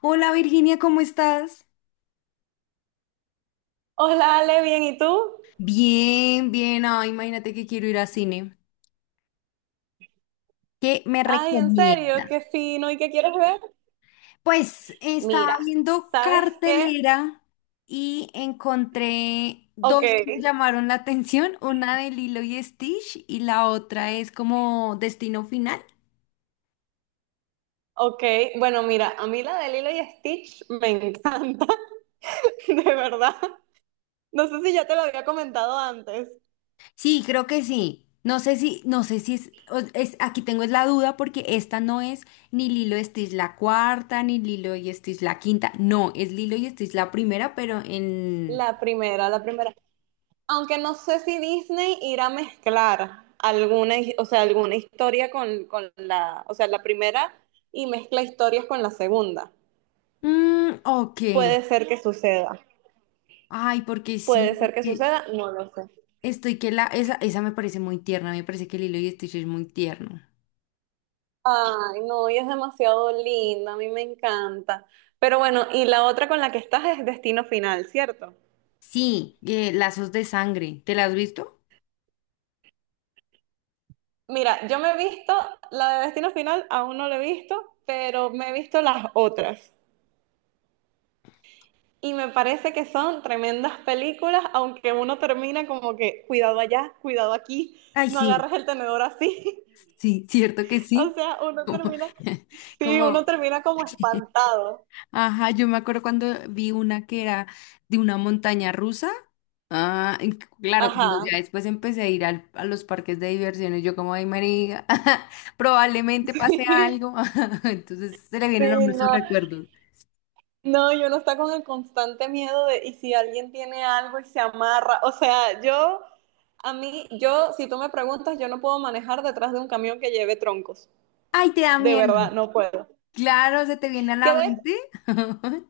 Hola Virginia, ¿cómo estás? Hola Ale, bien, ¿y tú? Bien, bien. Ay, imagínate que quiero ir a cine. ¿Qué me Ay, en serio, qué recomiendas? fino, ¿y qué quieres ver? Pues estaba Mira, viendo ¿sabes qué? cartelera y encontré Ok, dos que me llamaron la atención, una de Lilo y Stitch y la otra es como Destino Final. ok, bueno, mira, a mí la de Lilo y Stitch me encanta, de verdad. No sé si ya te lo había comentado antes. Sí, creo que sí. No sé si, no sé si es, aquí tengo es la duda porque esta no es ni Lilo y Stitch la cuarta, ni Lilo y Stitch la quinta. No, es Lilo y Stitch la primera, pero en... La primera, la primera. Aunque no sé si Disney irá a mezclar alguna, o sea, alguna historia con la, o sea, la primera y mezcla historias con la segunda. Ok. Puede ser que suceda. Ay, porque Puede sí, ser que que suceda, no lo sé. estoy que la... Esa me parece muy tierna, me parece que Lilo y Stitch es muy tierno. Ay, no, y es demasiado linda, a mí me encanta. Pero bueno, y la otra con la que estás es Destino Final, ¿cierto? Sí, lazos de sangre. ¿Te la has visto? Mira, yo me he visto, la de Destino Final aún no la he visto, pero me he visto las otras. Y me parece que son tremendas películas, aunque uno termina como que, cuidado allá, cuidado aquí, Ay, no sí, agarres el tenedor así. sí, cierto que O sí. sea, uno Como, termina, sí, uno como termina como espantado. Ajá, yo me acuerdo cuando vi una que era de una montaña rusa. Ah, y claro, cuando Ajá. ya después empecé a ir a los parques de diversiones, yo como, ay, María, probablemente pase algo. Entonces se le Sí, vienen a uno esos no, recuerdos. no, yo no está con el constante miedo de, y si alguien tiene algo y se amarra, o sea, yo, a mí, yo, si tú me preguntas, yo no puedo manejar detrás de un camión que lleve troncos, Ay, te da de verdad, miedo. no puedo. Claro, se te viene a Que la de, mente.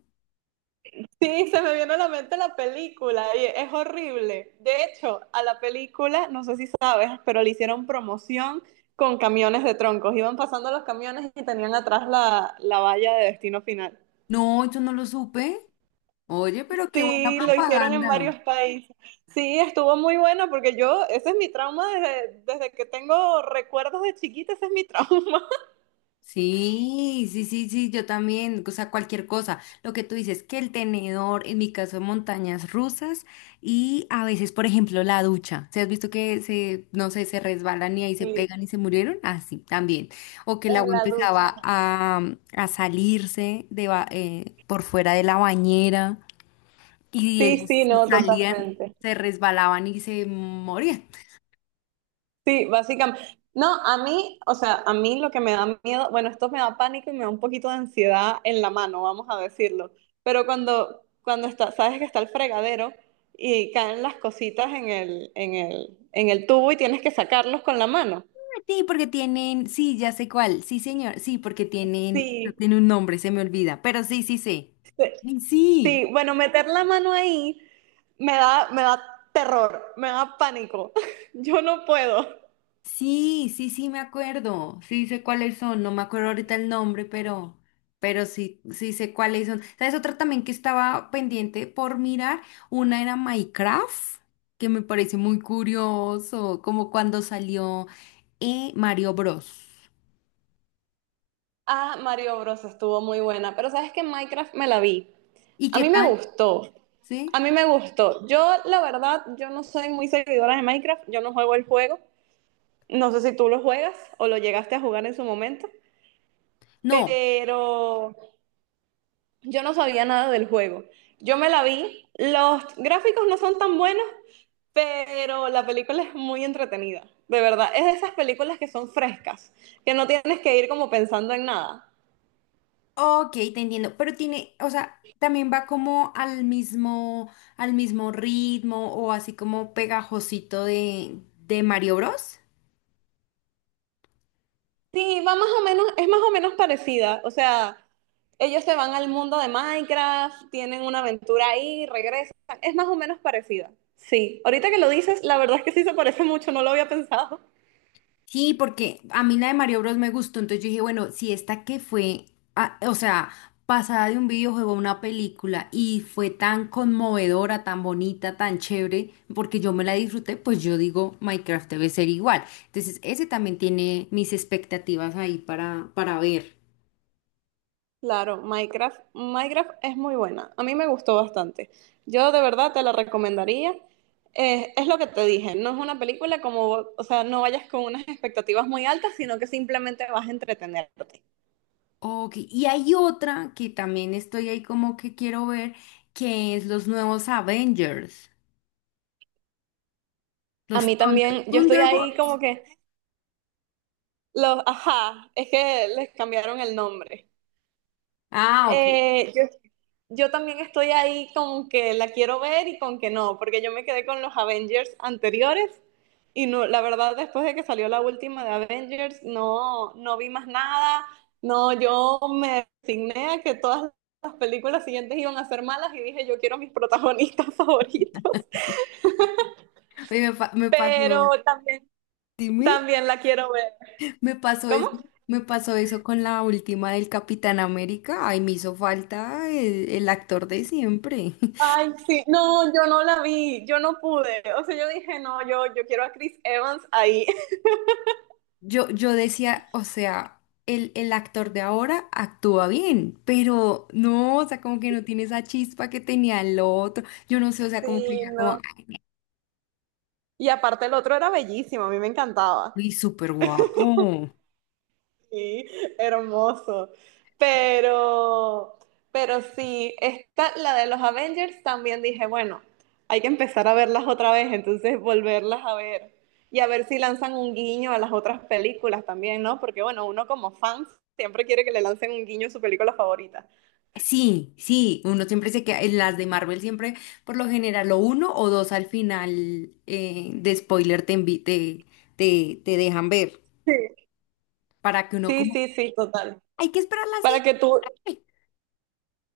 sí, se me viene a la mente la película y es horrible. De hecho, a la película, no sé si sabes, pero le hicieron promoción con camiones de troncos, iban pasando los camiones y tenían atrás la valla de destino final. No, yo no lo supe. Oye, pero qué buena Sí, lo hicieron en propaganda. varios países. Sí, estuvo muy bueno porque yo, ese es mi trauma desde, desde que tengo recuerdos de chiquita, ese es mi trauma. Sí, sí, sí, sí, yo también, o sea, cualquier cosa. Lo que tú dices, que el tenedor, en mi caso, montañas rusas y a veces, por ejemplo, la ducha. ¿Se has visto que se, no sé, se resbalan y ahí se Sí, pegan y se murieron? Así, también. O que el en agua la ducha. empezaba a, a salirse de, por fuera de la bañera y Sí, ellos sí, se no, salían, totalmente. se resbalaban y se morían. Sí, básicamente. No, a mí, o sea, a mí lo que me da miedo, bueno, esto me da pánico y me da un poquito de ansiedad en la mano, vamos a decirlo. Pero cuando está, sabes que está el fregadero y caen las cositas en el tubo y tienes que sacarlos con la mano. Sí, porque tienen, sí, ya sé cuál, sí, señor, sí, porque tienen, no Sí, tiene un nombre, se me olvida, pero sí, sí sé. sí, Ay, sí, sí, bueno, meter la mano ahí me da terror, me da pánico. Yo no puedo. sí, sí, sí, me acuerdo, sí sé cuáles son, no me acuerdo ahorita el nombre, pero sí, sí sé cuáles son. ¿Sabes? Otra también que estaba pendiente por mirar, una era Minecraft, que me parece muy curioso, como cuando salió Mario Bros. Ah, Mario Bros. Estuvo muy buena, pero sabes que Minecraft me la vi. ¿Y A qué mí me tal? gustó, a ¿Sí? mí me gustó. Yo, la verdad, yo no soy muy seguidora de Minecraft, yo no juego el juego. No sé si tú lo juegas o lo llegaste a jugar en su momento, No. pero yo no sabía nada del juego. Yo me la vi, los gráficos no son tan buenos, pero la película es muy entretenida, de verdad. Es de esas películas que son frescas, que no tienes que ir como pensando en nada. Ok, te entiendo, pero tiene, o sea, también va como al mismo ritmo o así como pegajosito de Mario Bros. Sí, va más o menos, es más o menos parecida, o sea, ellos se van al mundo de Minecraft, tienen una aventura ahí, regresan, es más o menos parecida. Sí, ahorita que lo dices, la verdad es que sí se parece mucho, no lo había pensado. Sí, porque a mí la de Mario Bros me gustó, entonces yo dije, bueno, si esta que fue, ah, o sea, pasada de un videojuego a una película y fue tan conmovedora, tan bonita, tan chévere, porque yo me la disfruté, pues yo digo, Minecraft debe ser igual. Entonces, ese también tiene mis expectativas ahí para ver. Claro, Minecraft, Minecraft es muy buena. A mí me gustó bastante. Yo de verdad te la recomendaría. Es lo que te dije, no es una película como, o sea, no vayas con unas expectativas muy altas, sino que simplemente vas a entretenerte. Ok, y hay otra que también estoy ahí como que quiero ver, que es los nuevos Avengers, A los mí también, yo estoy ahí Thunderbolts. como que los, ajá, es que les cambiaron el nombre. Ah, ok. Eh, yo yo también estoy ahí con que la quiero ver y con que no, porque yo me quedé con los Avengers anteriores y no, la verdad después de que salió la última de Avengers no, no vi más nada, no, yo me resigné a que todas las películas siguientes iban a ser malas y dije yo quiero mis protagonistas favoritos, Oye, me, me pero pasó, también, dime, también la quiero ver. me pasó eso, ¿Cómo? me pasó eso con la última del Capitán América. Ay, me hizo falta el actor de siempre. Ay, sí, no, yo no la vi, yo no pude, o sea, yo dije, no, yo quiero a Chris Evans ahí. Yo decía, o sea, el actor de ahora actúa bien, pero no, o sea, como que no tiene esa chispa que tenía el otro. Yo no sé, o sea, como que Sí, ya como... no. Y aparte el otro era bellísimo, a mí me encantaba. Y súper guapo. Sí, hermoso. Pero, pero sí, esta, la de los Avengers también dije, bueno, hay que empezar a verlas otra vez, entonces volverlas a ver. Y a ver si lanzan un guiño a las otras películas también, ¿no? Porque bueno, uno como fan siempre quiere que le lancen un guiño a su película favorita. Sí, sí, uno siempre se queda, en las de Marvel siempre, por lo general, o uno o dos al final de spoiler te, te, te, te dejan ver, Sí, para que uno sí, como, sí, sí, total. hay que esperar la Para que tú, siguiente",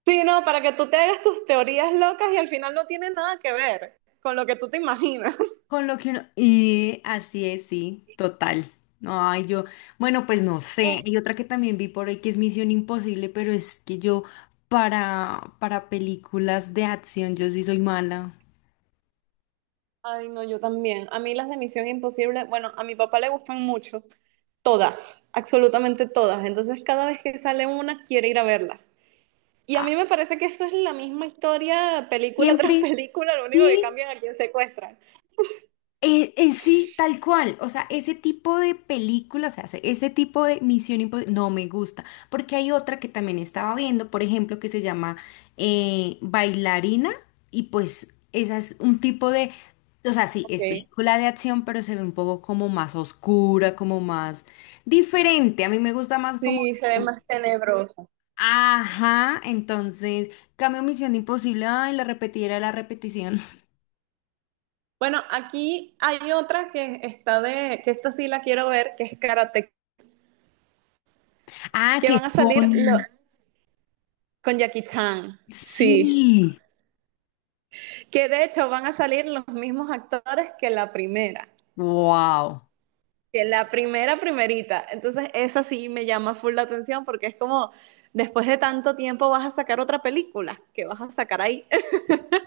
sí, no, para que tú te hagas tus teorías locas y al final no tiene nada que ver con lo que tú te imaginas. con lo que uno, y así es, sí, total. Ay, yo, bueno, pues no sé, hay otra que también vi por ahí que es Misión Imposible, pero es que yo para películas de acción, yo sí soy mala. Ay, no, yo también. A mí las de Misión Imposible, bueno, a mi papá le gustan mucho, todas, absolutamente todas. Entonces cada vez que sale una quiere ir a verla. Y a mí Ah, me parece que eso es la misma historia, película tras siempre, película, lo único que sí. cambian a quién secuestran. Sí, tal cual. O sea, ese tipo de películas, o sea, ese tipo de Misión Imposible, no me gusta. Porque hay otra que también estaba viendo, por ejemplo, que se llama Bailarina. Y pues, esa es un tipo de. O sea, sí, es Okay. película de acción, pero se ve un poco como más oscura, como más diferente. A mí me gusta más como. Sí, se ve más tenebroso. Ajá, entonces, cambio Misión Imposible. Ay, la repetida, la repetición. Bueno, aquí hay otra que está de, que esta sí la quiero ver, que es Karate, Ah, que que van es a salir con. con Jackie Chan. Sí. Sí. Que de hecho van a salir los mismos actores que la primera. Wow. Que la primera primerita. Entonces, esa sí me llama full la atención porque es como, después de tanto tiempo vas a sacar otra película, que vas a sacar ahí.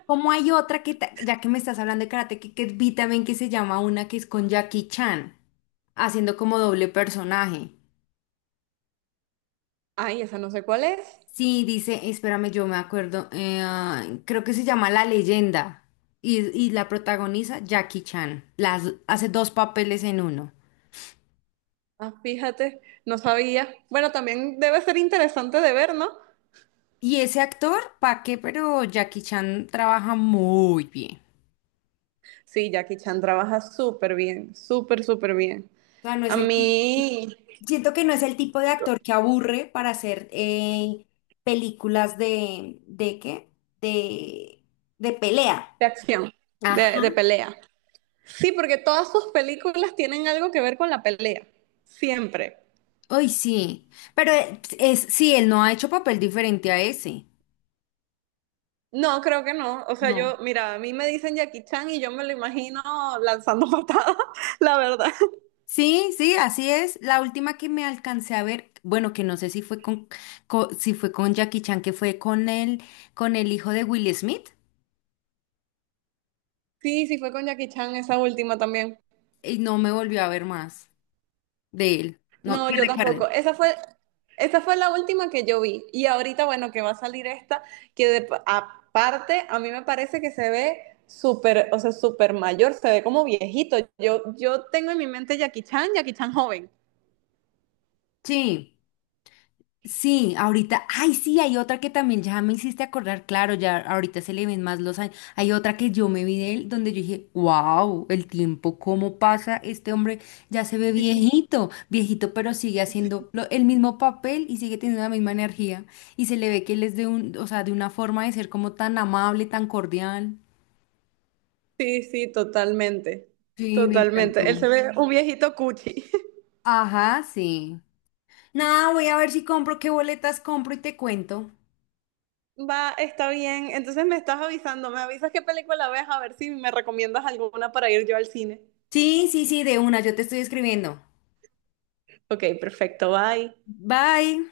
¿Cómo hay otra que, ya que me estás hablando de karate, que vi también que se llama una que es con Jackie Chan, haciendo como doble personaje? Ay, esa no sé cuál es. Sí, dice, espérame, yo me acuerdo, creo que se llama La Leyenda y la protagoniza Jackie Chan. Las, hace dos papeles en uno. Ah, fíjate, no sabía. Bueno, también debe ser interesante de ver, ¿no? Y ese actor, ¿pa' qué? Pero Jackie Chan trabaja muy bien. Sí, Jackie Chan trabaja súper bien, súper, súper bien. O sea, no A es el, mí, siento que no es el tipo de actor que aburre para hacer películas ¿de qué? De, de pelea. de acción, Ajá. De pelea. Sí, porque todas sus películas tienen algo que ver con la pelea, siempre. Uy, sí. Pero es, sí, él no ha hecho papel diferente a ese. No, creo que no. O sea, No. yo, mira, a mí me dicen Jackie Chan y yo me lo imagino lanzando patadas, la verdad. Sí, sí, así es. La última que me alcancé a ver, bueno, que no sé si fue con, si fue con Jackie Chan, que fue con él, con el hijo de Will Smith, Sí, sí fue con Jackie Chan esa última también. y no me volvió a ver más de él. No, No, que yo tampoco. recuerden. Esa fue la última que yo vi. Y ahorita, bueno, que va a salir esta, aparte a mí me parece que se ve súper, o sea, súper mayor, se ve como viejito. Yo tengo en mi mente Jackie Chan, Jackie Chan joven. Sí. Sí, ahorita, ay, sí, hay otra que también ya me hiciste acordar, claro, ya ahorita se le ven más los años. Hay otra que yo me vi de él donde yo dije, wow, el tiempo, cómo pasa, este hombre ya se ve viejito, viejito, pero sigue haciendo el mismo papel y sigue teniendo la misma energía. Y se le ve que él es de un, o sea, de una forma de ser como tan amable, tan cordial. Sí, sí, totalmente. Sí, me Totalmente. Él se encantó. ve un viejito cuchi. Ajá, sí. Nada, voy a ver si compro, qué boletas compro y te cuento. Va, está bien. Entonces me estás avisando, me avisas qué película ves, a ver si me recomiendas alguna para ir yo al cine. Sí, sí, sí, de una, yo te estoy escribiendo. Ok, perfecto, bye. Bye.